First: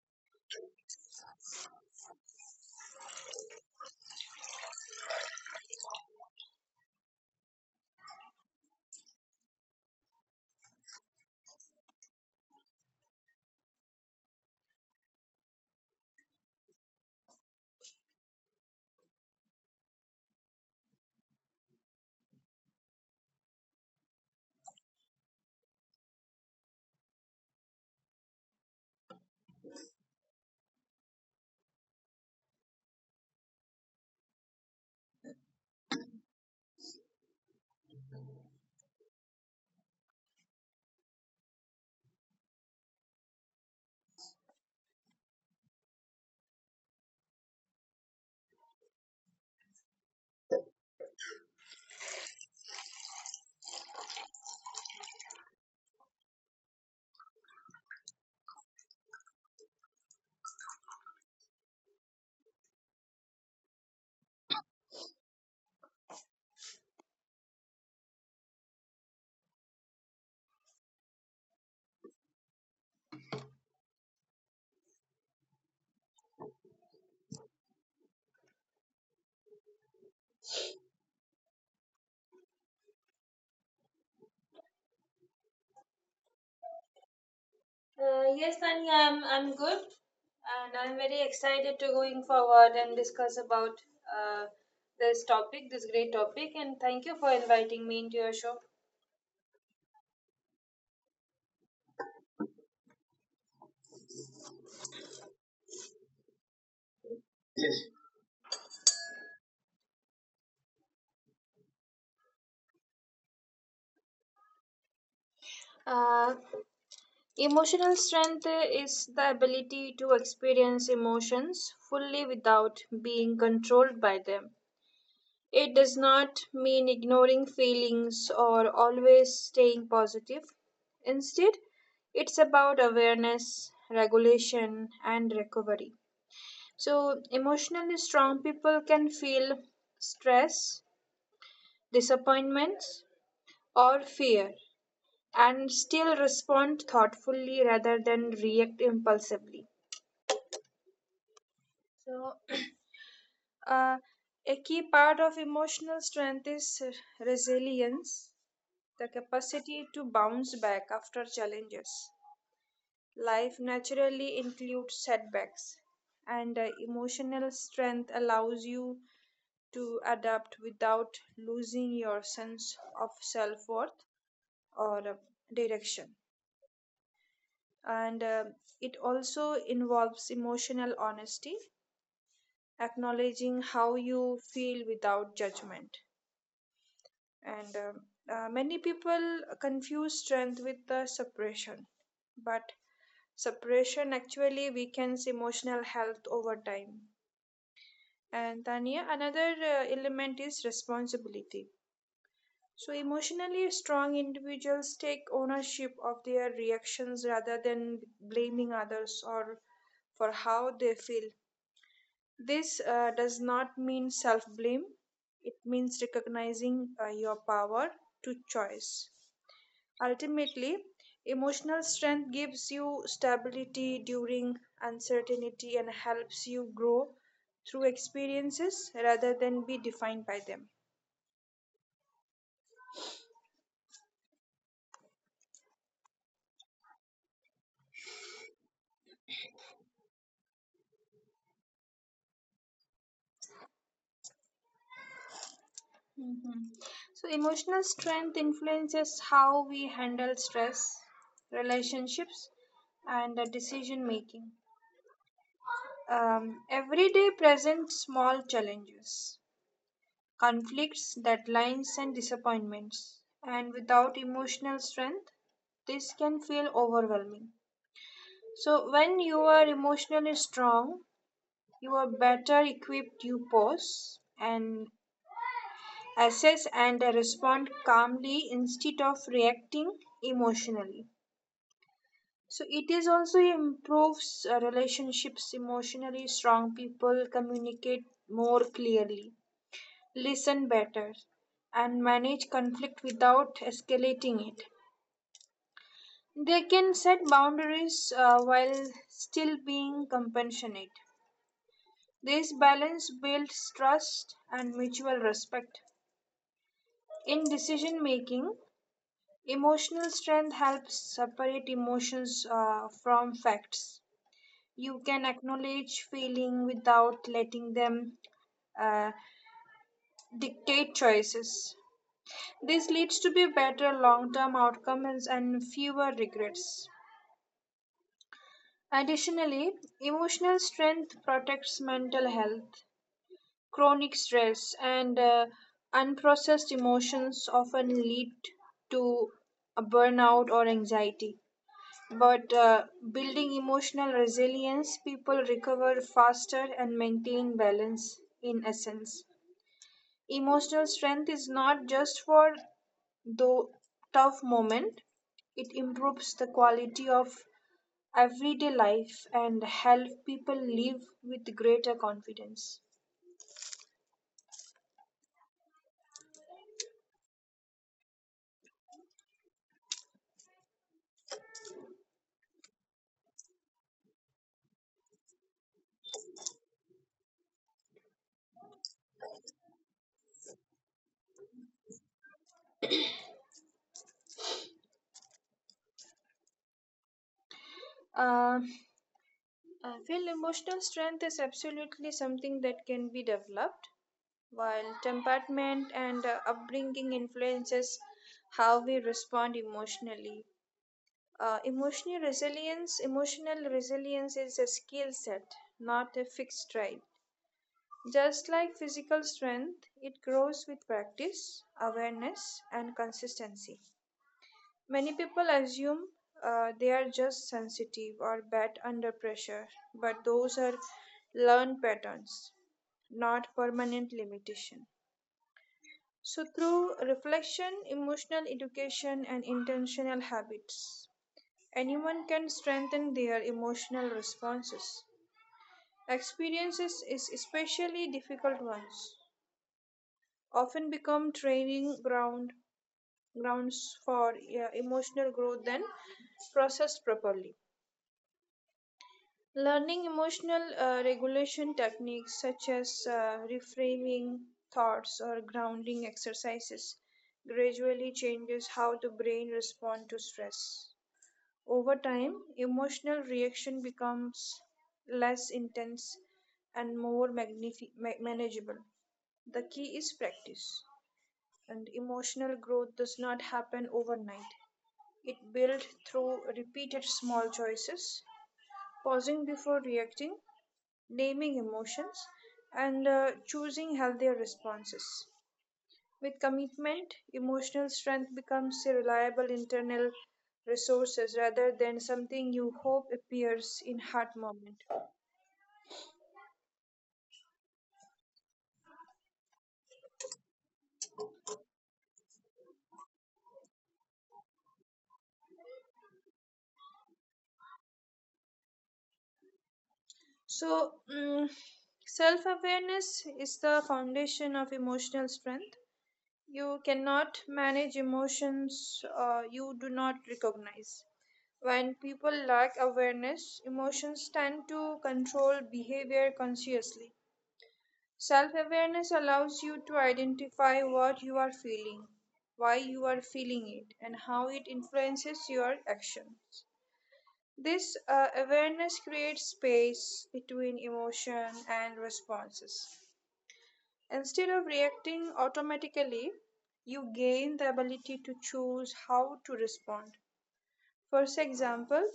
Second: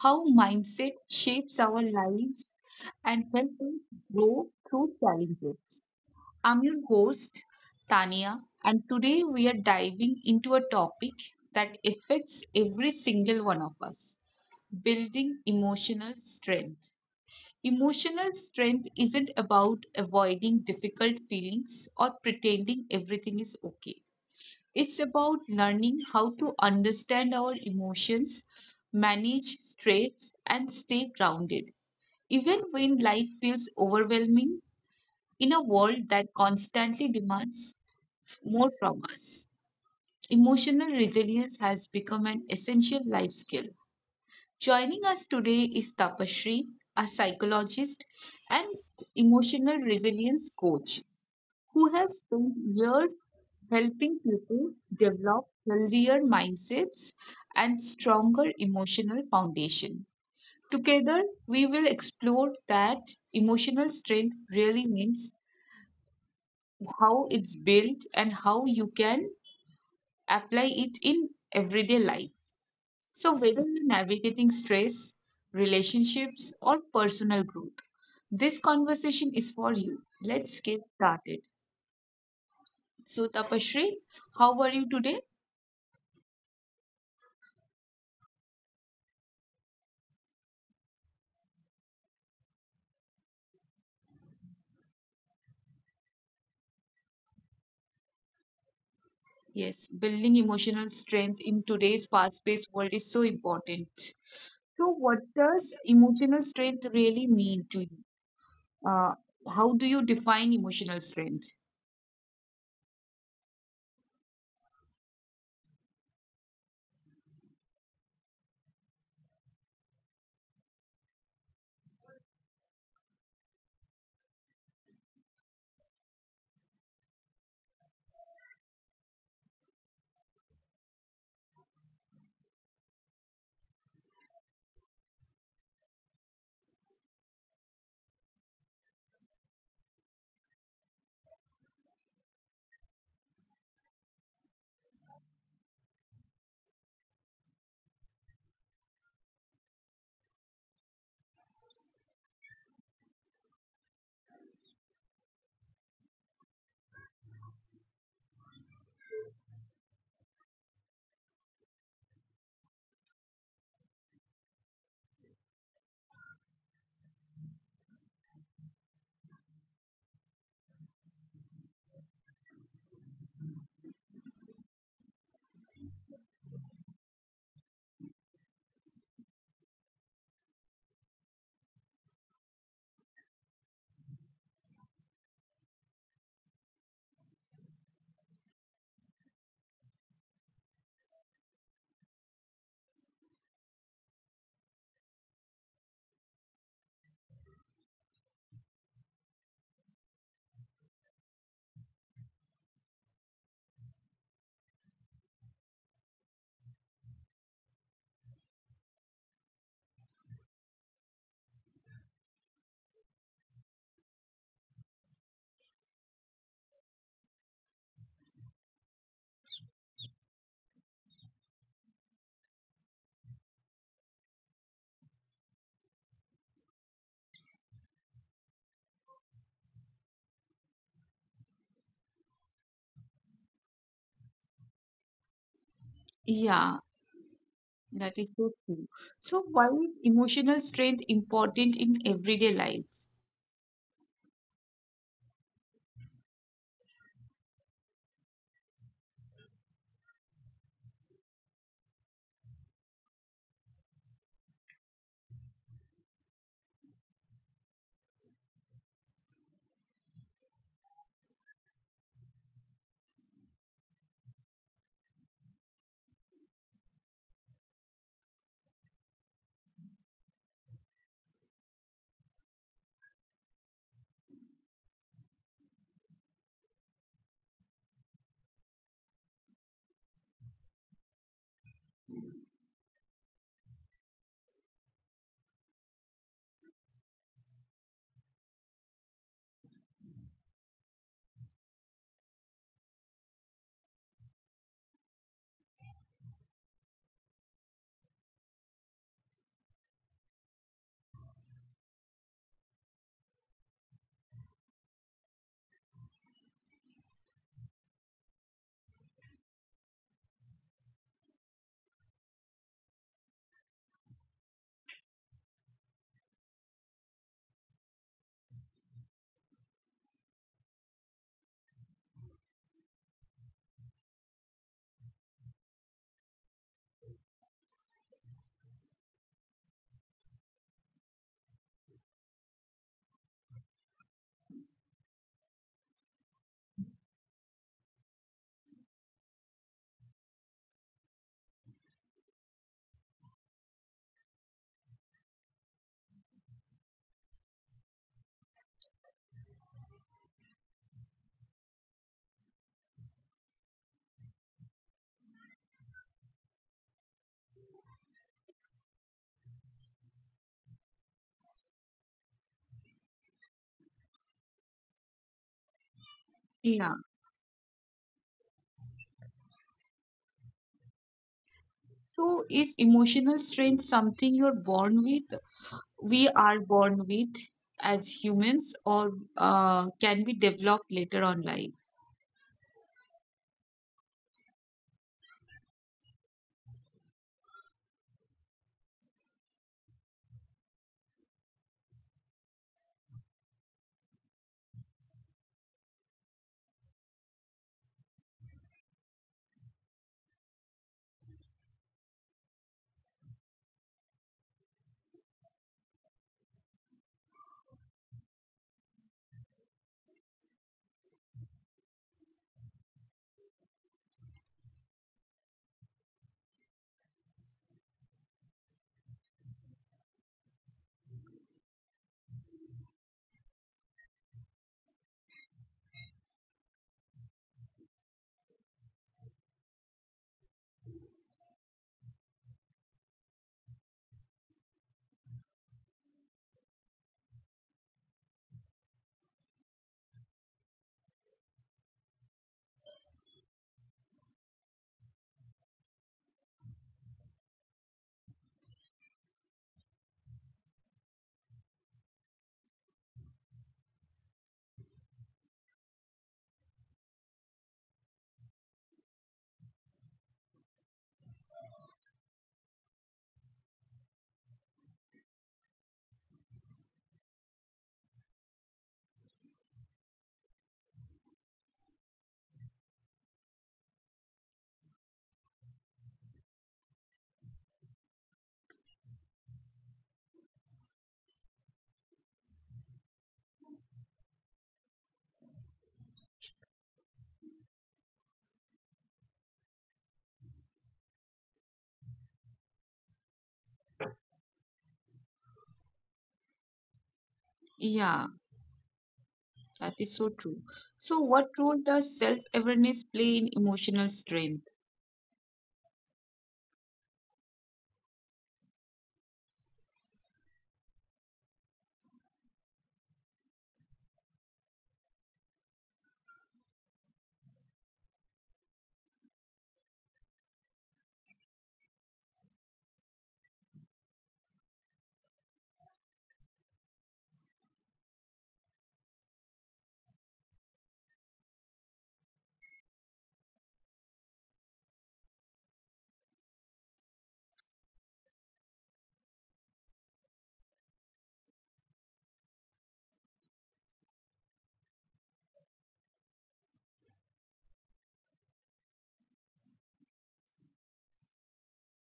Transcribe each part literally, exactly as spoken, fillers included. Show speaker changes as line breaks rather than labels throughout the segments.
how mindset shapes our lives and helps us grow through challenges. I'm your host, Tania, and today we are diving into a topic that affects every single one of us building emotional strength. Emotional strength isn't about avoiding difficult feelings or pretending everything is okay. It's about learning how to understand our emotions, manage stress, and stay grounded. Even when life feels overwhelming in a world that constantly demands more from us, emotional resilience has become an essential life skill. Joining us today is Tapashri, a psychologist and emotional resilience coach who has spent years helping people develop healthier mindsets and stronger emotional foundation. Together, we will explore that emotional strength really means how it's built and how you can apply it in everyday life. So, whether you're navigating stress, relationships, or personal growth, this conversation is for you. Let's get started. So, Tapashri, how are you today?
Uh, yes, Tanya, I'm I'm good, and I'm very excited to going forward and discuss about uh, this topic, this great topic. And thank you for inviting me into your show.
Yes, building emotional strength in today's fast paced world is so important. So, what does emotional strength really mean to you? Uh, how do you define emotional strength?
Uh, Emotional strength is the ability to experience emotions fully without being controlled by them. It does not mean ignoring feelings or always staying positive. Instead, it's about awareness, regulation, and recovery. So, emotionally strong people can feel stress, disappointments, or fear and still respond thoughtfully rather than react impulsively. So, uh, a key part of emotional strength is resilience, the capacity to bounce back after challenges. Life naturally includes setbacks, and uh, emotional strength allows you to adapt without losing your sense of self worth or uh, direction. And uh, it also involves emotional honesty, acknowledging how you feel without judgment. And um, uh, Many people confuse strength with uh, suppression, but suppression actually weakens emotional health over time. And Tanya, another uh, element is responsibility. So, emotionally strong individuals take ownership of their reactions rather than blaming others or for how they feel. This uh, does not mean self blame, it means recognizing uh, your power to choice. Ultimately, emotional strength gives you stability during uncertainty and helps you grow through experiences rather than be defined by them.
Yeah, that is so true. So, why is emotional strength important in everyday life?
Mhm. So, emotional strength influences how we handle stress, relationships, and uh, decision making. Um, every day presents small challenges, conflicts, deadlines, and disappointments. And without emotional strength, this can feel overwhelming. So, when you are emotionally strong, you are better equipped to pause and assess and respond calmly instead of reacting emotionally, so it is also improves uh, relationships. Emotionally strong people communicate more clearly, listen better, and manage conflict without escalating it. They can set boundaries uh, while still being compassionate. This balance builds trust and mutual respect. In decision making, emotional strength helps separate emotions uh, from facts. You can acknowledge feeling without letting them uh, dictate choices. This leads to be better long-term outcomes and fewer regrets. Additionally, emotional strength protects mental health. Chronic stress and uh, unprocessed emotions often lead to a burnout or anxiety. But uh, building emotional resilience, people recover faster and maintain balance in essence. Emotional strength is not just for the tough moment, it improves the quality of everyday life and help people live with greater confidence.
Yeah. So, is emotional strength something you're born with? We are born with as humans, or uh, can be developed later on life?
Uh, I feel emotional strength is absolutely something that can be developed while temperament and uh, upbringing influences how we respond emotionally. Uh, emotional resilience, emotional resilience is a skill set, not a fixed trait. Just like physical strength, it grows with practice, awareness, and consistency. Many people assume uh, they are just sensitive or bad under pressure, but those are learned patterns, not permanent limitation. So, through reflection, emotional education, and intentional habits, anyone can strengthen their emotional responses. Experiences is especially difficult ones often become training ground grounds for yeah, emotional growth than processed properly. Learning emotional uh, regulation techniques such as uh, reframing thoughts or grounding exercises gradually changes how the brain responds to stress. Over time, emotional reaction becomes less intense and more magnifi- ma- manageable. The key is practice, and emotional growth does not happen overnight. It builds through repeated small choices, pausing before reacting, naming emotions, and uh, choosing healthier responses. With commitment, emotional strength becomes a reliable internal resource rather than something you hope appears in hard moment.
Yeah, that is so true. So, what role does self-awareness play in emotional strength?
So, mm Self awareness is the foundation of emotional strength. You cannot manage emotions uh, you do not recognize. When people lack awareness, emotions tend to control behavior consciously. Self awareness allows you to identify what you are feeling, why you are feeling it, and how it influences your actions. This uh, awareness creates space between emotion and responses. Instead of reacting automatically, you gain the ability to choose how to respond. For example,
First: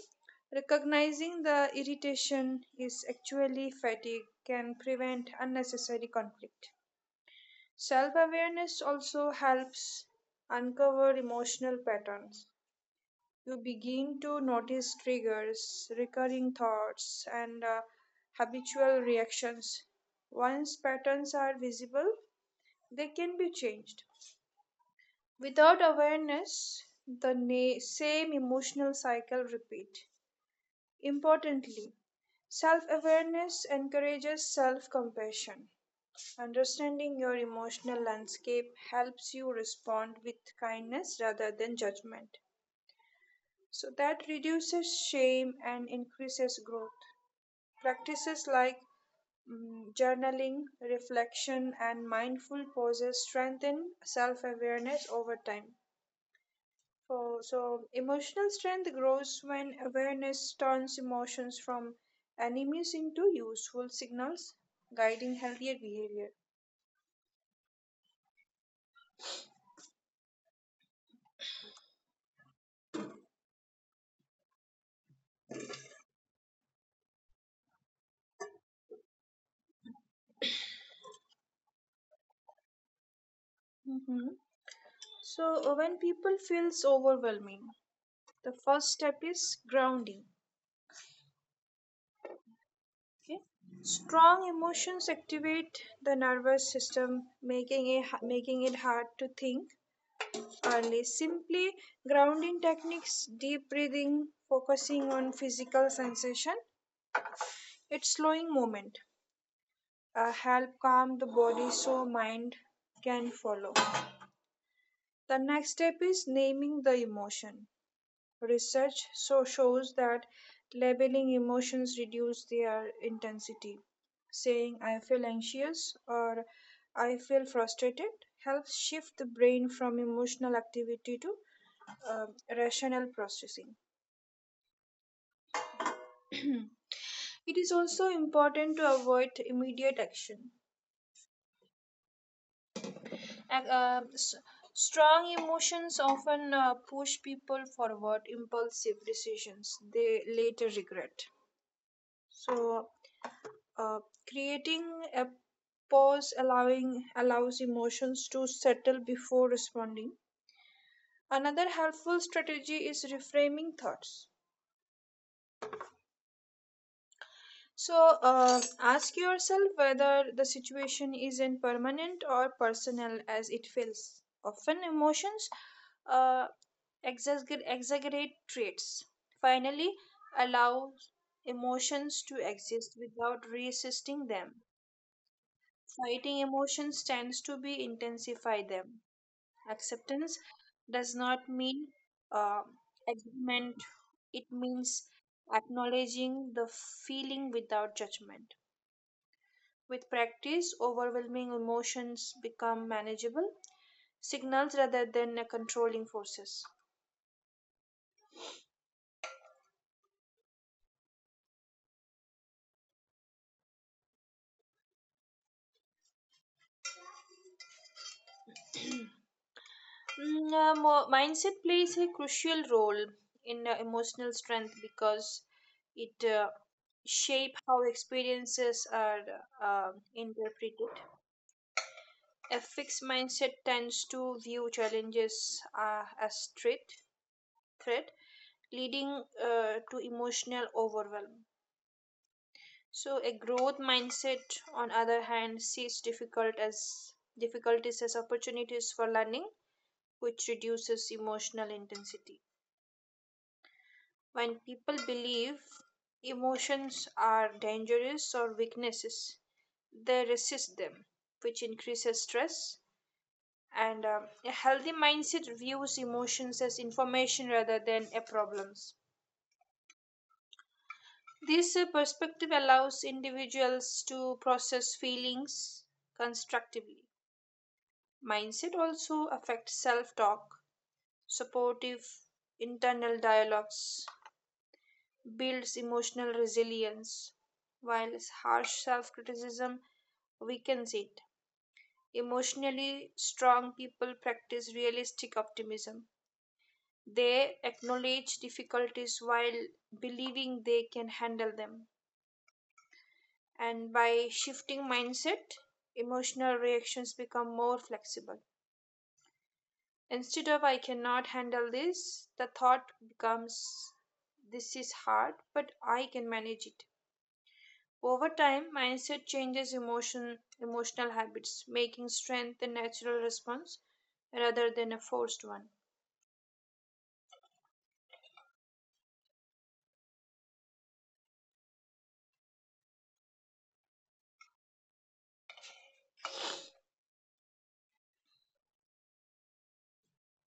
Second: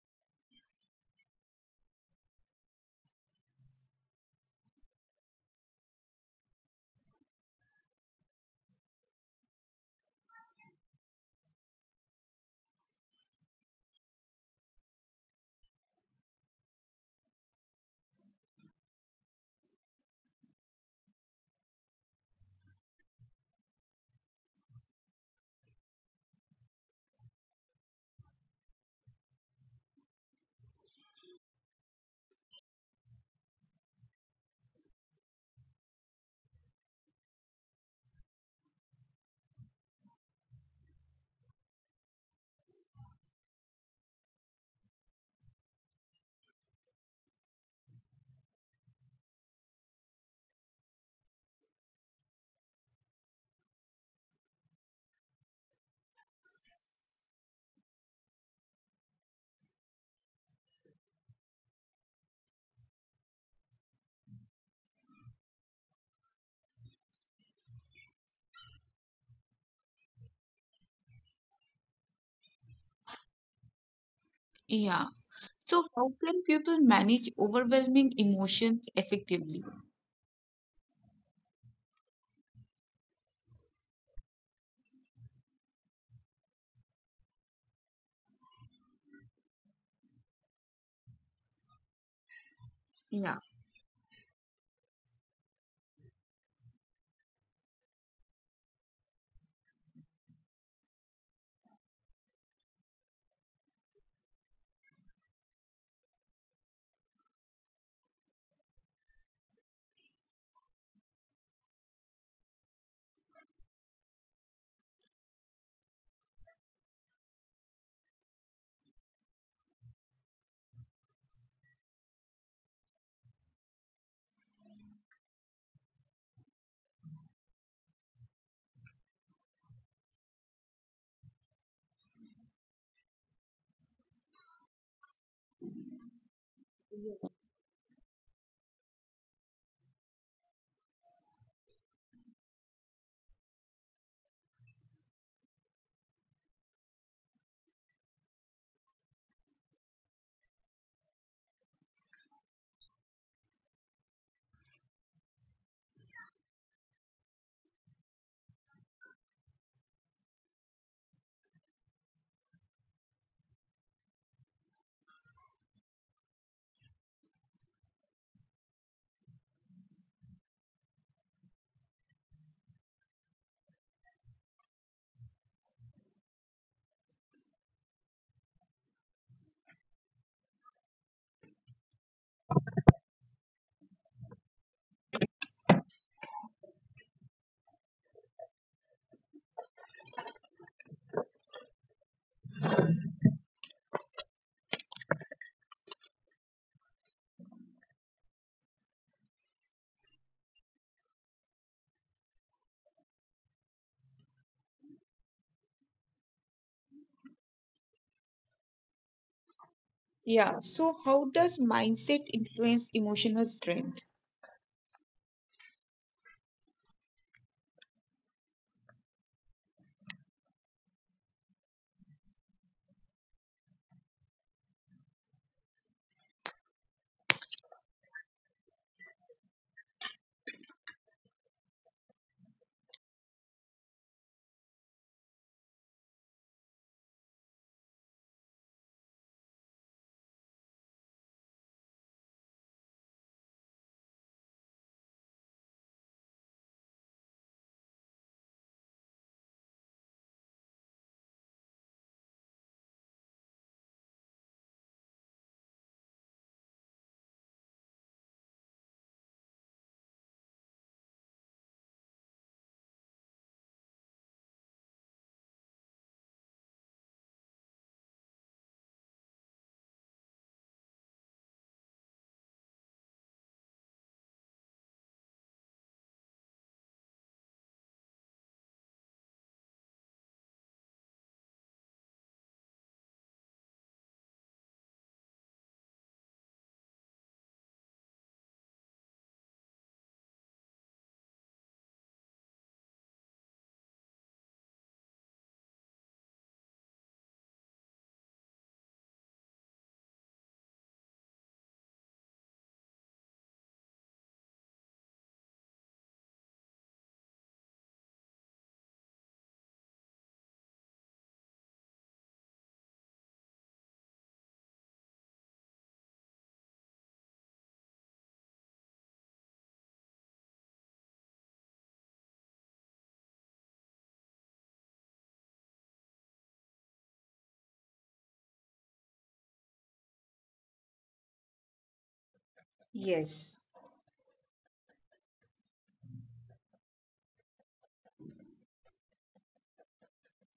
recognizing the irritation is actually fatigue can prevent unnecessary conflict. Self awareness also helps uncover emotional patterns. You begin to notice triggers, recurring thoughts, and uh, habitual reactions. Once patterns are visible, they can be changed. Without awareness, the na- same emotional cycle repeat. Importantly, self awareness encourages self compassion. Understanding your emotional landscape helps you respond with kindness rather than judgment. So that reduces shame and increases growth. Practices like mm, journaling, reflection, and mindful pauses strengthen self awareness over time. So, so, emotional strength grows when awareness turns emotions from enemies into useful signals, guiding healthier behavior.
Yeah. So, how can people manage overwhelming emotions effectively?
Mhm. So uh, when people feels overwhelming, the first step is grounding.
Yeah.
Okay? Strong emotions activate the nervous system, making it making it hard to think early. Simply grounding techniques, deep breathing, focusing on physical sensation, it's slowing movement, uh, help calm the body so mind can follow. The next step is naming the emotion. Research so shows that labeling emotions reduce their intensity. Saying I feel anxious or I feel frustrated helps shift the brain from emotional activity to uh, rational processing. It is also important to avoid immediate action. Ac- uh, s- Strong emotions often uh, push people forward impulsive decisions they later regret. So, Uh, creating a pause allowing allows emotions to settle before responding. Another helpful strategy is reframing thoughts. So uh, ask yourself whether the situation is in permanent or personal as it feels. Often emotions uh, exagger- exaggerate traits. Finally, allow emotions to exist without resisting them. Fighting emotions tends to be intensify them. Acceptance does not mean uh, agreement. It means acknowledging the feeling without judgment. With practice, overwhelming emotions become manageable signals rather than uh, controlling forces.
Yeah, so how does mindset influence emotional strength?
Mm, uh, mo- mindset plays a crucial role in uh, emotional strength because it uh, shape how experiences are uh, interpreted. A fixed mindset tends to view challenges uh, as threat, threat leading uh, to emotional overwhelm. So a growth mindset, on other hand, sees difficult as difficulties as opportunities for learning, which reduces emotional intensity. When people believe emotions are dangerous or weaknesses, they resist them, which increases stress. And um, A healthy mindset views emotions as information rather than a problems. This uh, perspective allows individuals to process feelings constructively. Mindset also affects self talk, supportive internal dialogues, builds emotional resilience, while harsh self criticism weakens it. Emotionally strong people practice realistic optimism. They acknowledge difficulties while believing they can handle them. And by shifting mindset, emotional reactions become more flexible. Instead of I cannot handle this, the thought becomes this is hard, but I can manage it. Over time, mindset changes emotion, emotional habits, making strength a natural response rather than a forced one.
Yes.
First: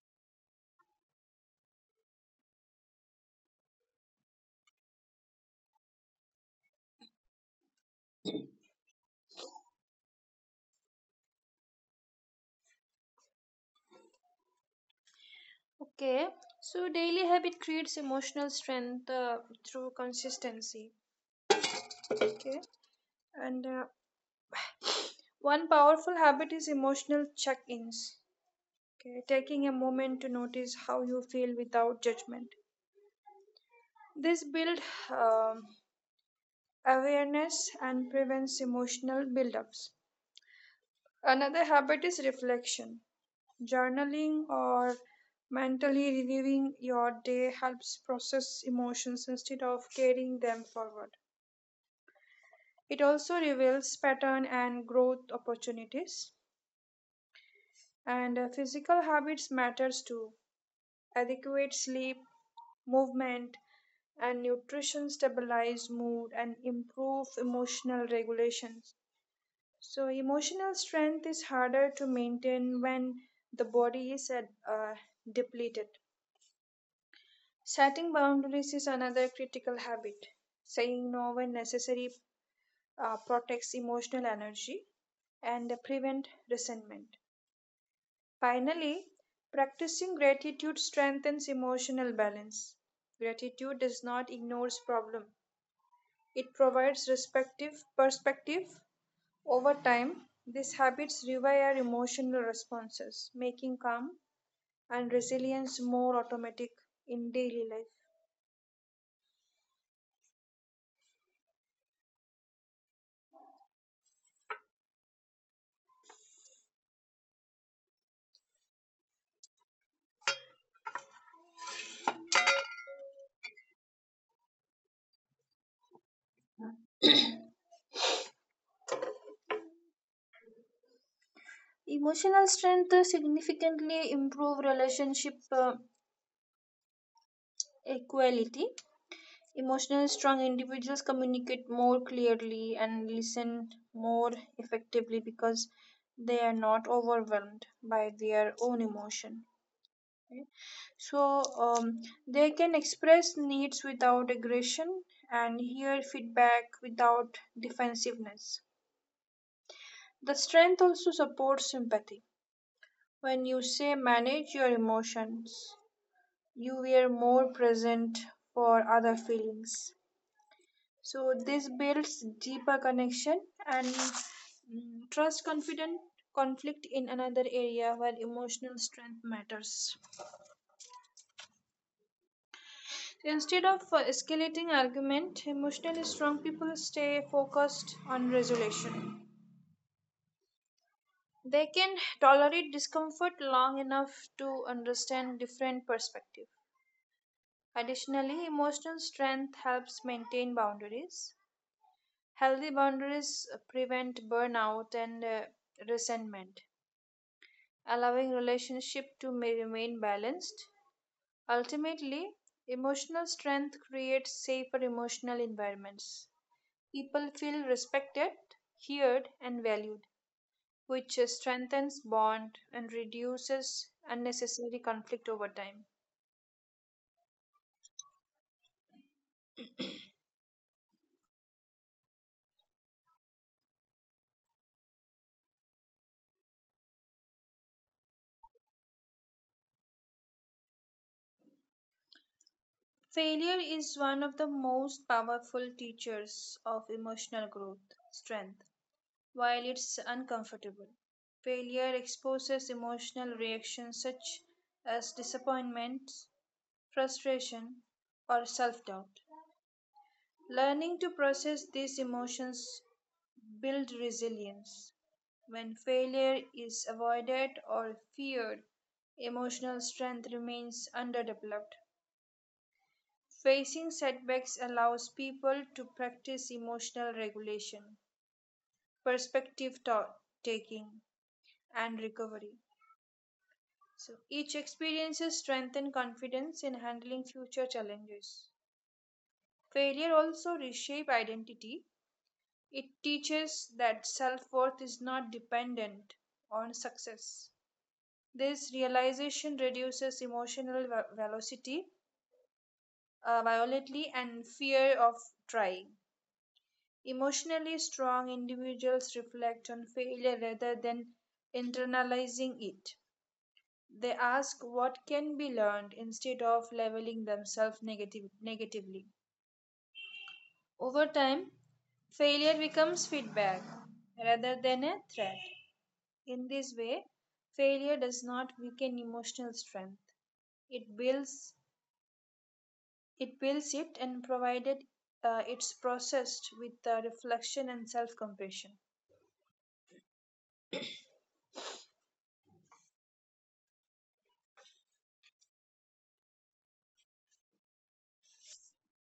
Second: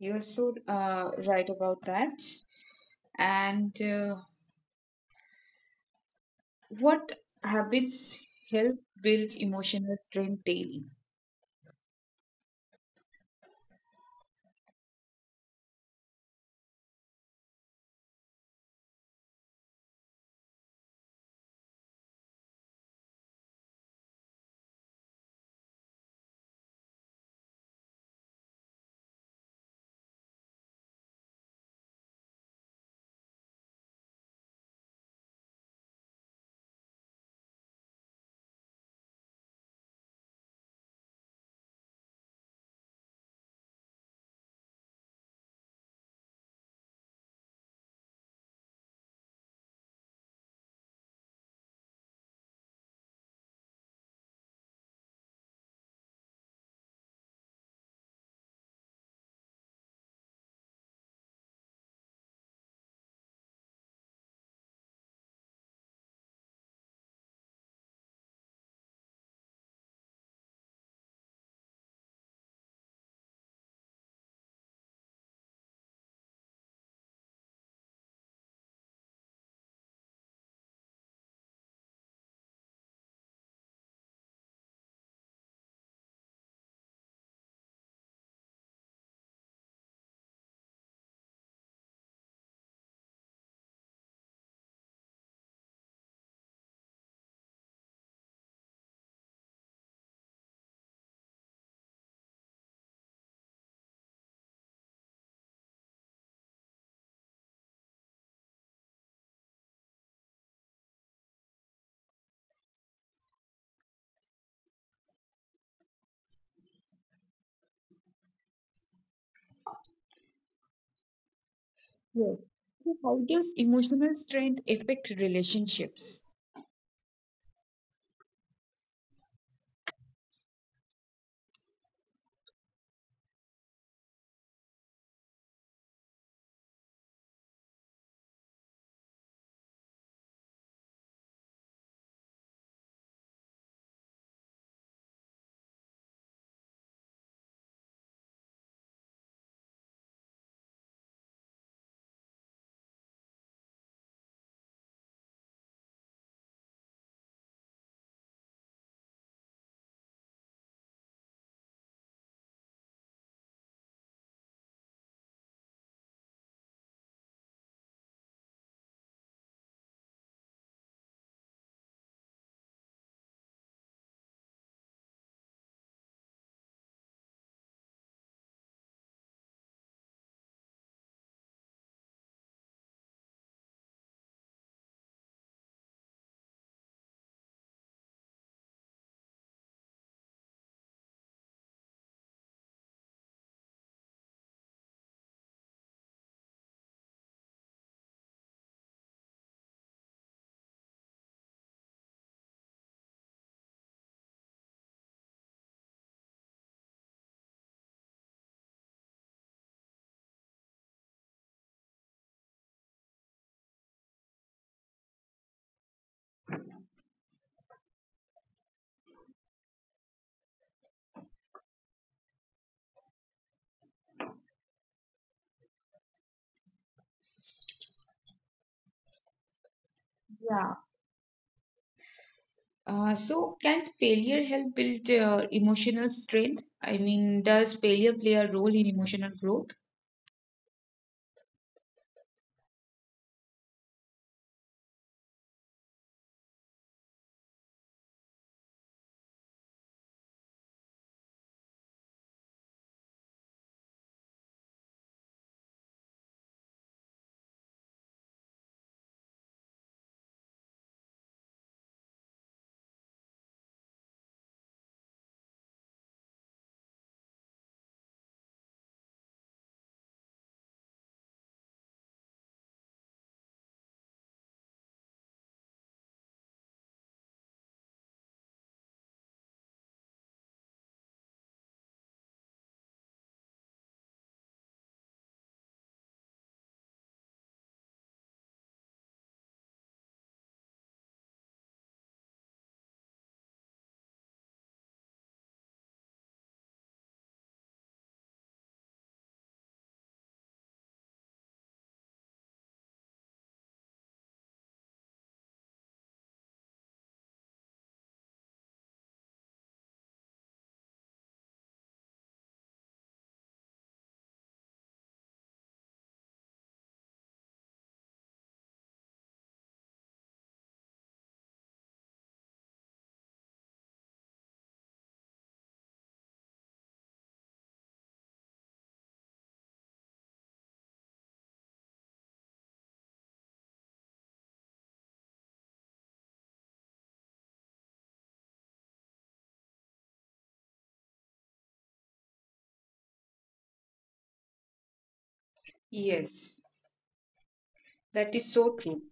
You're so uh, right about that. And uh, what habits help build emotional strength daily?
Okay, so daily habit creates emotional strength uh, through consistency. Okay, and uh, one powerful habit is emotional check ins. Okay, taking a moment to notice how you feel without judgment. This builds um awareness and prevents emotional buildups. Another habit is reflection. Journaling or mentally reviewing your day helps process emotions instead of carrying them forward. It also reveals pattern and growth opportunities. And uh, physical habits matters too. Adequate sleep, movement, and nutrition stabilize mood and improve emotional regulation. So emotional strength is harder to maintain when the body is at, uh, depleted. Setting boundaries is another critical habit. Saying no when necessary uh, protects emotional energy and prevent resentment. Finally, practicing gratitude strengthens emotional balance. Gratitude does not ignores problem. It provides respective perspective over time. These habits rewire emotional responses, making calm and resilience more automatic in daily life.
Yes. So, how does emotional strength affect relationships?
Emotional strength significantly improve relationship uh, equality. Emotional strong individuals communicate more clearly and listen more effectively because they are not overwhelmed by their own emotion, right? So um, they can express needs without aggression and hear feedback without defensiveness. The strength also supports empathy. When you say manage your emotions, you were more present for other feelings. So this builds deeper connection and mm, trust confident conflict in another area where emotional strength matters. So instead of uh, escalating argument, emotionally strong people stay focused on resolution. They can tolerate discomfort long enough to understand different perspective. Additionally, emotional strength helps maintain boundaries. Healthy boundaries prevent burnout and uh, resentment, allowing relationship to may remain balanced. Ultimately, emotional strength creates safer emotional environments. People feel respected, heard, and valued, which uh, strengthens bond and reduces unnecessary conflict over time.
Yeah. Uh, so, can failure help build uh, emotional strength? I mean, does failure play a role in emotional growth?
Failure is one of the most powerful teachers of emotional growth, strength. While it's uncomfortable, failure exposes emotional reactions such as disappointment, frustration, or self doubt. Learning to process these emotions builds resilience. When failure is avoided or feared, emotional strength remains underdeveloped. Facing setbacks allows people to practice emotional regulation, perspective taking, and recovery. So each experiences strengthen confidence in handling future challenges. Failure also reshape identity. It teaches that self-worth is not dependent on success. This realization reduces emotional velocity uh, violently and fear of trying. Emotionally strong individuals reflect on failure rather than internalizing it. They ask what can be learned instead of leveling themselves negative, negatively. Over time, failure becomes feedback rather than a threat. In this way, failure does not weaken emotional strength. It builds it builds it and provided uh, it's processed with uh, reflection and self-compassion.
Yes, that is so true.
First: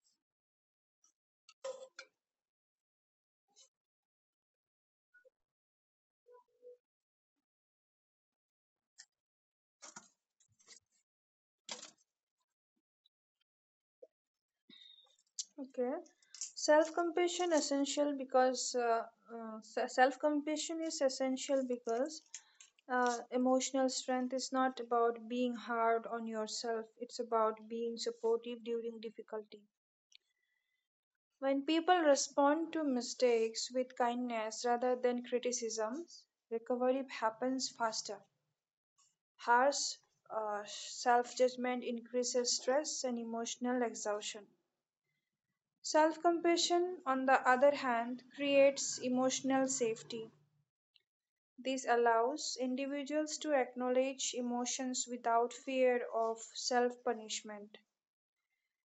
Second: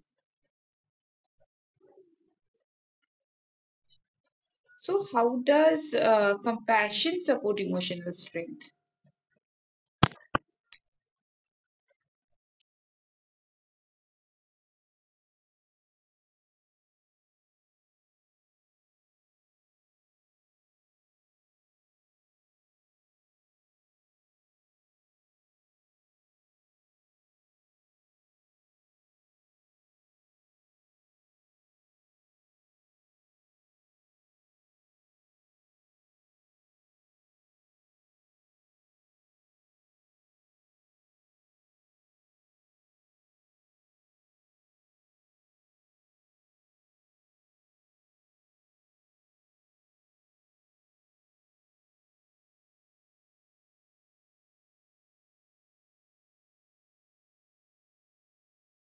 So, how does uh, compassion support emotional strength?
Okay, self-compassion essential because uh, uh, self-compassion is essential because Uh, emotional strength is not about being hard on yourself, it's about being supportive during difficulty. When people respond to mistakes with kindness rather than criticisms, recovery happens faster. Harsh uh, self judgment increases stress and emotional exhaustion. Self compassion, on the other hand, creates emotional safety. This allows individuals to acknowledge emotions without fear of self punishment.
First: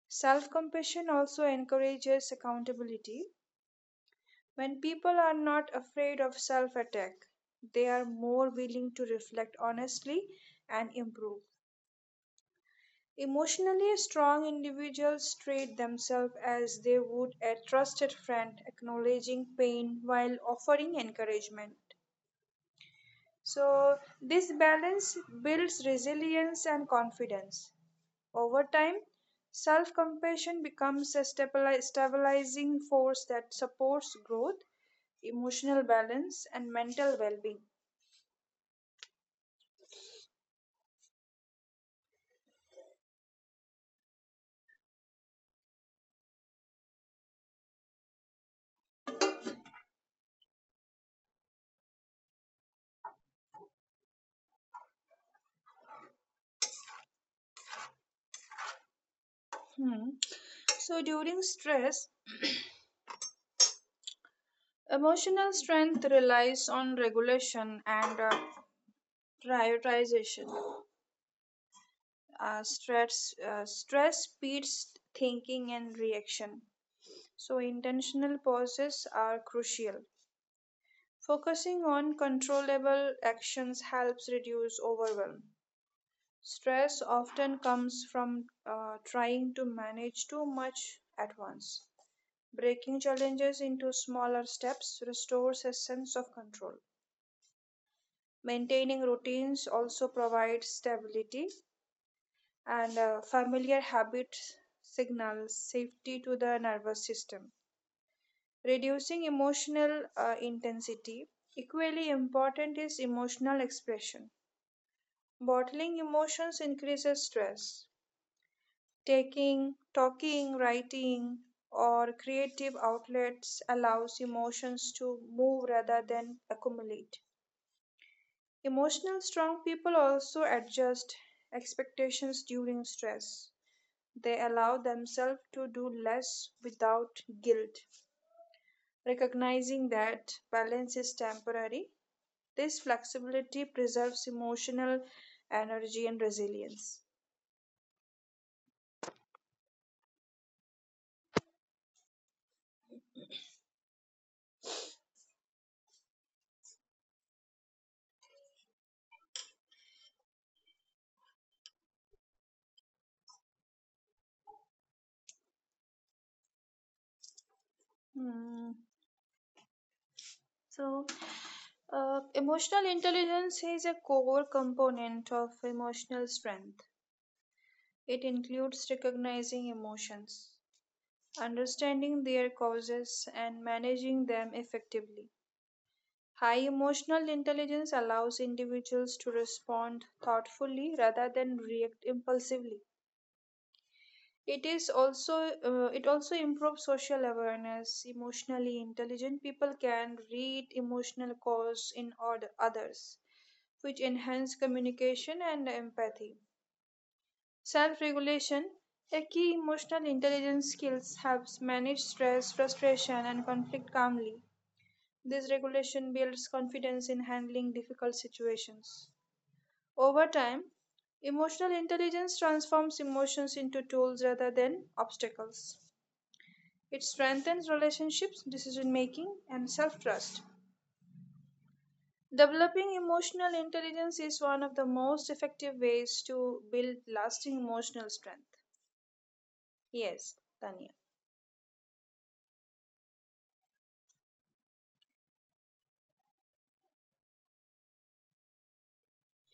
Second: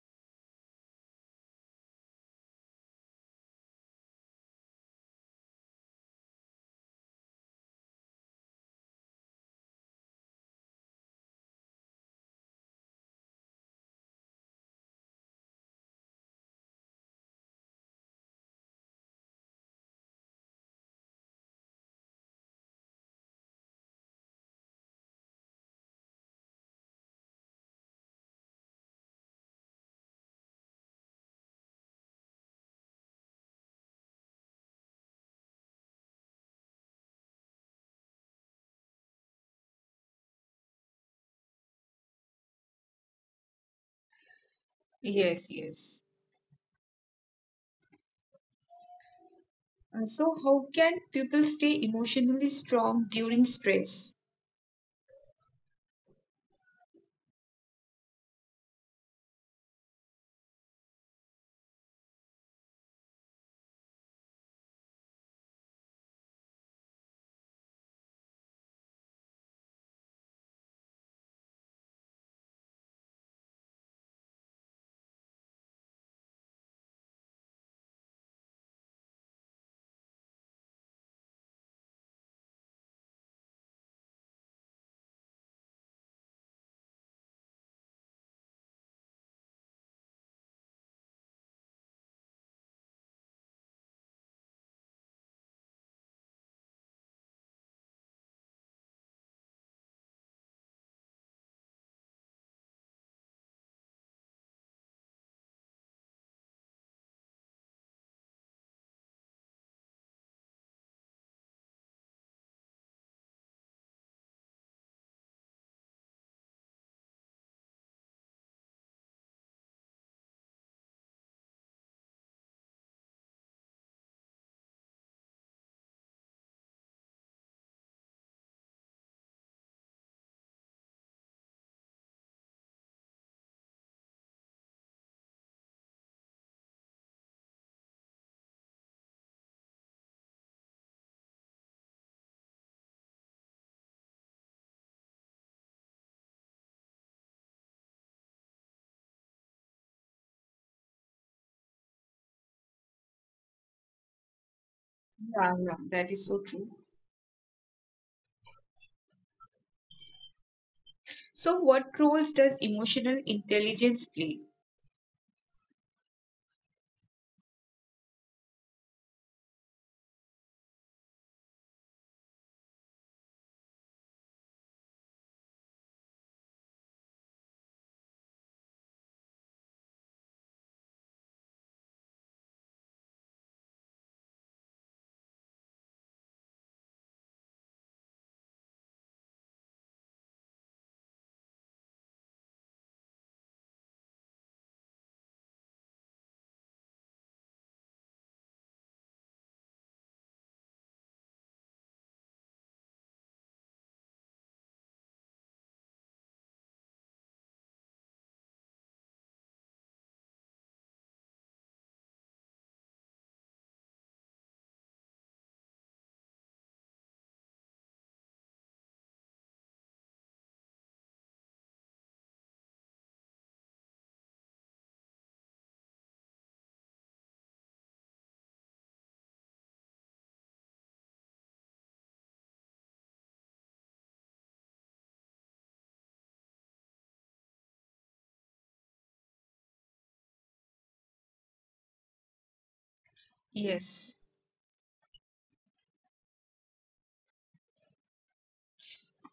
Self compassion also encourages accountability. When people are not afraid of self attack, they are more willing to reflect honestly and improve. Emotionally strong individuals treat themselves as they would a trusted friend, acknowledging pain while offering encouragement. So, this balance builds resilience and confidence. Over time, self compassion becomes a stabili- stabilizing force that supports growth, emotional balance, and mental well being.
Yes, yes. Uh, so, how can people stay emotionally strong during stress?
Hmm. So, during stress, emotional strength relies on regulation and uh, prioritization. Uh, stress, uh, stress speeds thinking and reaction. So, intentional pauses are crucial. Focusing on controllable actions helps reduce overwhelm. Stress often comes from uh, trying to manage too much at once. Breaking challenges into smaller steps restores a sense of control. Maintaining routines also provides stability, and uh, familiar habits signal safety to the nervous system. Reducing emotional uh, intensity. Equally important is emotional expression. Bottling emotions increases stress. Taking, talking, writing, or creative outlets allows emotions to move rather than accumulate. Emotional strong people also adjust expectations during stress. They allow themselves to do less without guilt, recognizing that balance is temporary. This flexibility preserves emotional energy and resilience.
Yeah, yeah, that is so true. So, what roles does emotional intelligence play?
Hmm. So, Uh, emotional intelligence is a core component of emotional strength. It includes recognizing emotions, understanding their causes, and managing them effectively. High emotional intelligence allows individuals to respond thoughtfully rather than react impulsively. It is also uh, it also improves social awareness. Emotionally intelligent people can read emotional cause in order others which enhance communication and empathy. Self regulation, a key emotional intelligence skills, helps manage stress, frustration, and conflict calmly. This regulation builds confidence in handling difficult situations. Over time, emotional intelligence transforms emotions into tools rather than obstacles. It strengthens relationships, decision making, and self trust. Developing emotional intelligence is one of the most effective ways to build lasting emotional strength. Yes, Tanya.
Yes,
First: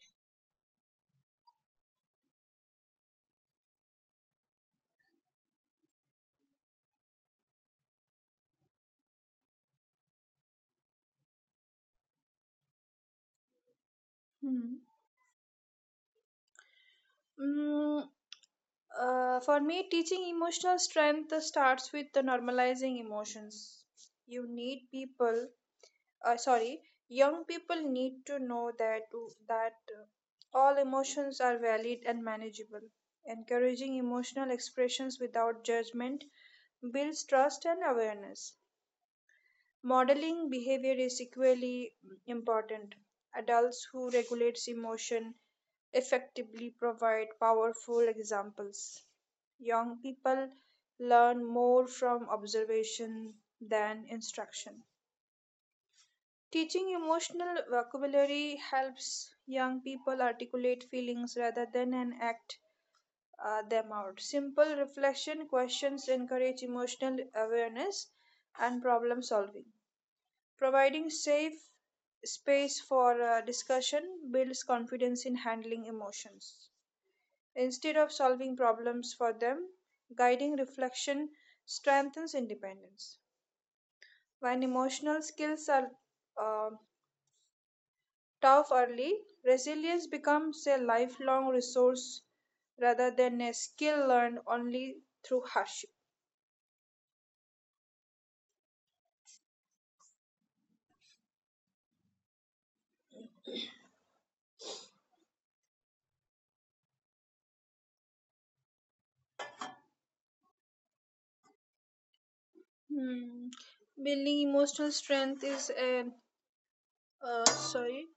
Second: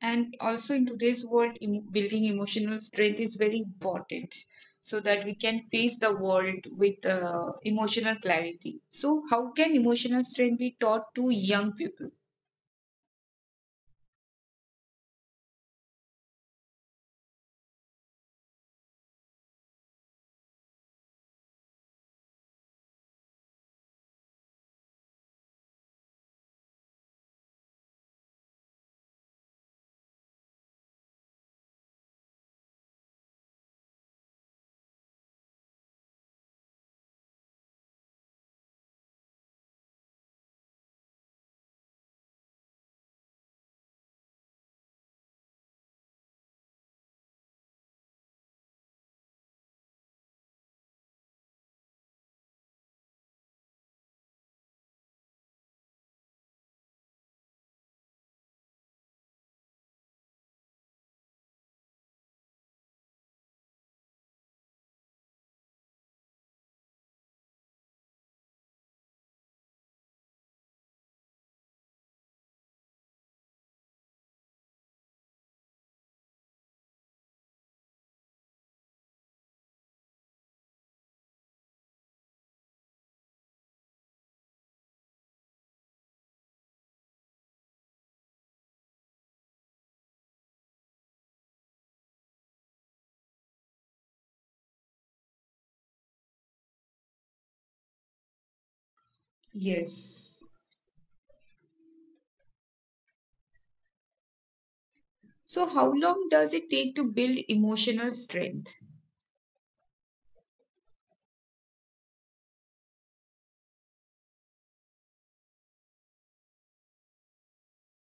and also in today's world, em- building emotional strength is very important so that we can face the world with uh, emotional clarity. So, how can emotional strength be taught to young people?
Hmm. Mm, uh, for me, teaching emotional strength starts with the normalizing emotions. You need people, uh, sorry, young people need to know that that uh, all emotions are valid and manageable. Encouraging emotional expressions without judgment builds trust and awareness. Modeling behavior is equally important. Adults who regulate emotion effectively provide powerful examples. Young people learn more from observation than instruction. Teaching emotional vocabulary helps young people articulate feelings rather than an act uh, them out. Simple reflection questions encourage emotional awareness and problem solving. Providing safe space for uh, discussion builds confidence in handling emotions. Instead of solving problems for them, guiding reflection strengthens independence. When emotional skills are uh, tough early, resilience becomes a lifelong resource rather than a skill learned only through hardship.
Yes. So, how long does it take to build emotional strength?
Hmm. Building emotional strength is a uh, sorry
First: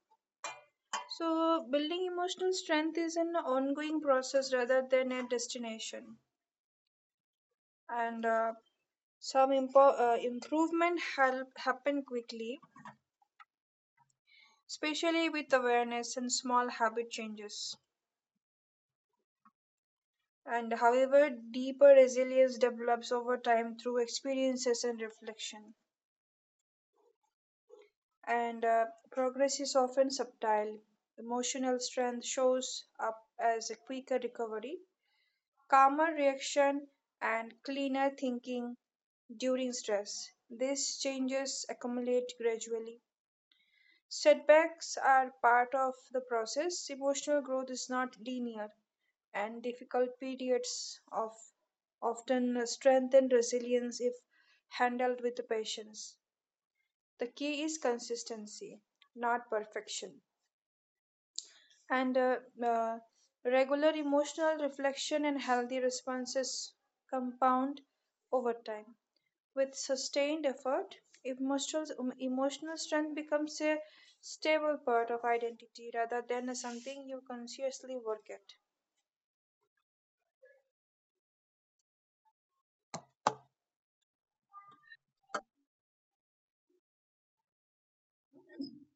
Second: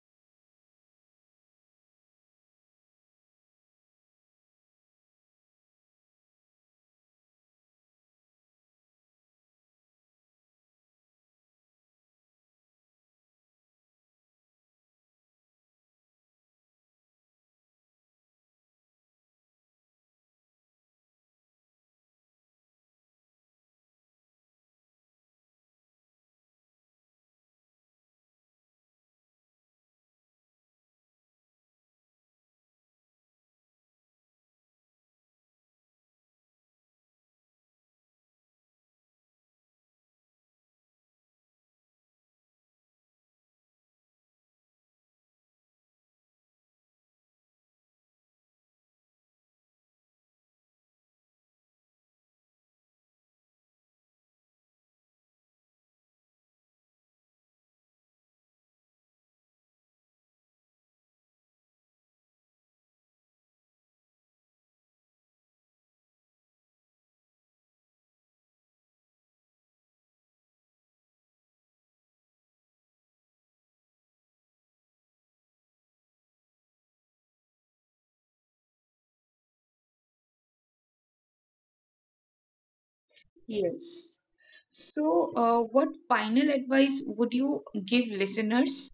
So, building emotional strength is an ongoing process rather than a destination, and uh, some impo- uh, improvement help happen quickly, especially with awareness and small habit changes. And however, deeper resilience develops over time through experiences and reflection. And uh, progress is often subtle. Emotional strength shows up as a quicker recovery, calmer reaction, and cleaner thinking during stress. These changes accumulate gradually. Setbacks are part of the process. Emotional growth is not linear, and difficult periods of often strengthen resilience if handled with patience. The key is consistency, not perfection. And uh, uh, regular emotional reflection and healthy responses compound over time. With sustained effort, emotional, emotional strength becomes a stable part of identity rather than something you consciously work at.
Yes. So, uh, what final advice would you give listeners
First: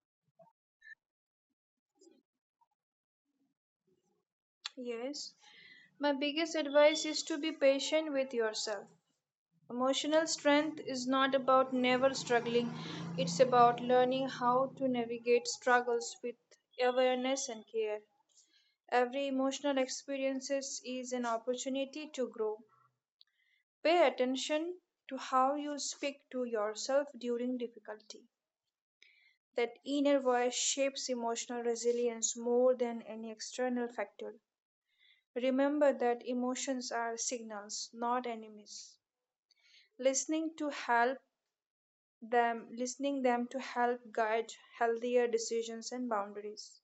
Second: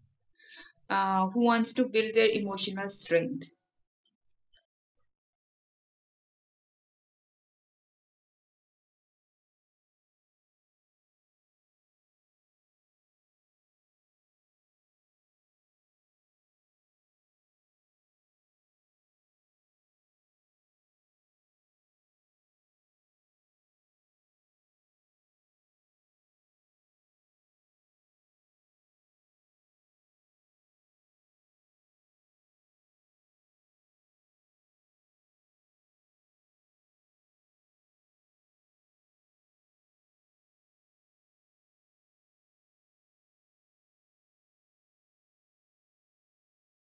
uh, who wants to build their emotional strength?
Yes, my biggest advice is to be patient with yourself. Emotional strength is not about never struggling, it's about learning how to navigate struggles with awareness and care. Every emotional experience is an opportunity to grow. Pay attention to how you speak to yourself during difficulty. That inner voice shapes emotional resilience more than any external factor. Remember that emotions are signals, not enemies. Listening to help them, listening them to help guide healthier decisions and boundaries.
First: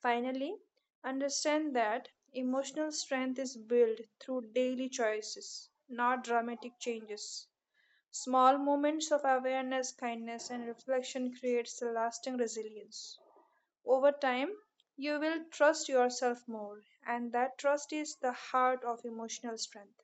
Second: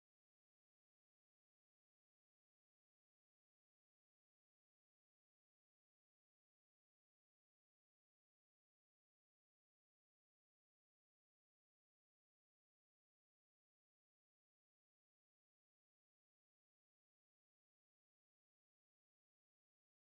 Finally, understand that emotional strength is built through daily choices, not dramatic changes. Small moments of awareness, kindness, and reflection creates a lasting resilience. Over time, you will trust yourself more, and that trust is the heart of emotional strength.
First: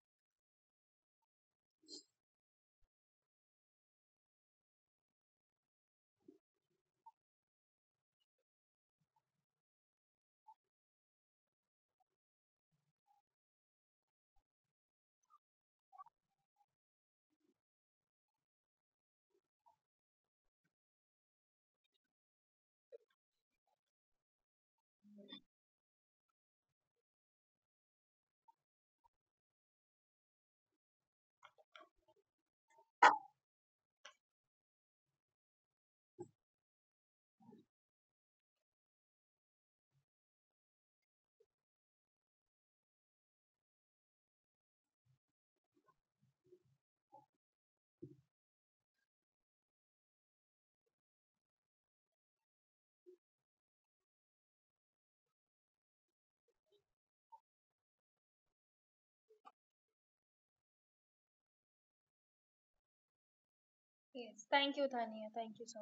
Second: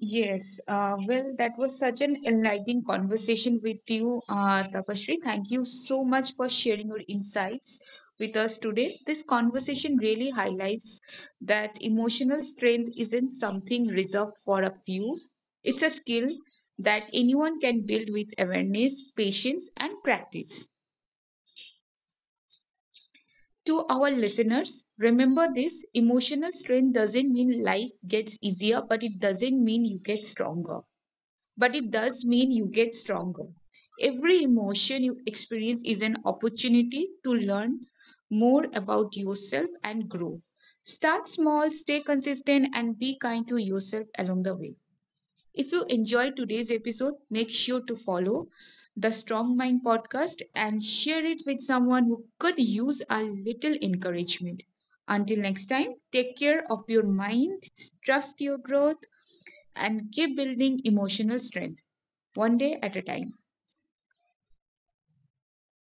Yes, uh, well, that was such an enlightening conversation with you, uh, Tapashri. Thank you so much for sharing your insights with us today. This conversation really highlights that emotional strength isn't something reserved for a few, it's a skill that anyone can build with awareness, patience, and practice. To our listeners, remember this emotional strength doesn't mean life gets easier, but it doesn't mean you get stronger. But it does mean you get stronger. Every emotion you experience is an opportunity to learn more about yourself and grow. Start small, stay consistent, and be kind to yourself along the way. If you enjoyed today's episode, make sure to follow the Strong Mind podcast and share it with someone who could use a little encouragement. Until next time, take care of your mind, trust your growth, and keep building emotional strength one day at a time.
Yes, thank you, Tania. Thank you so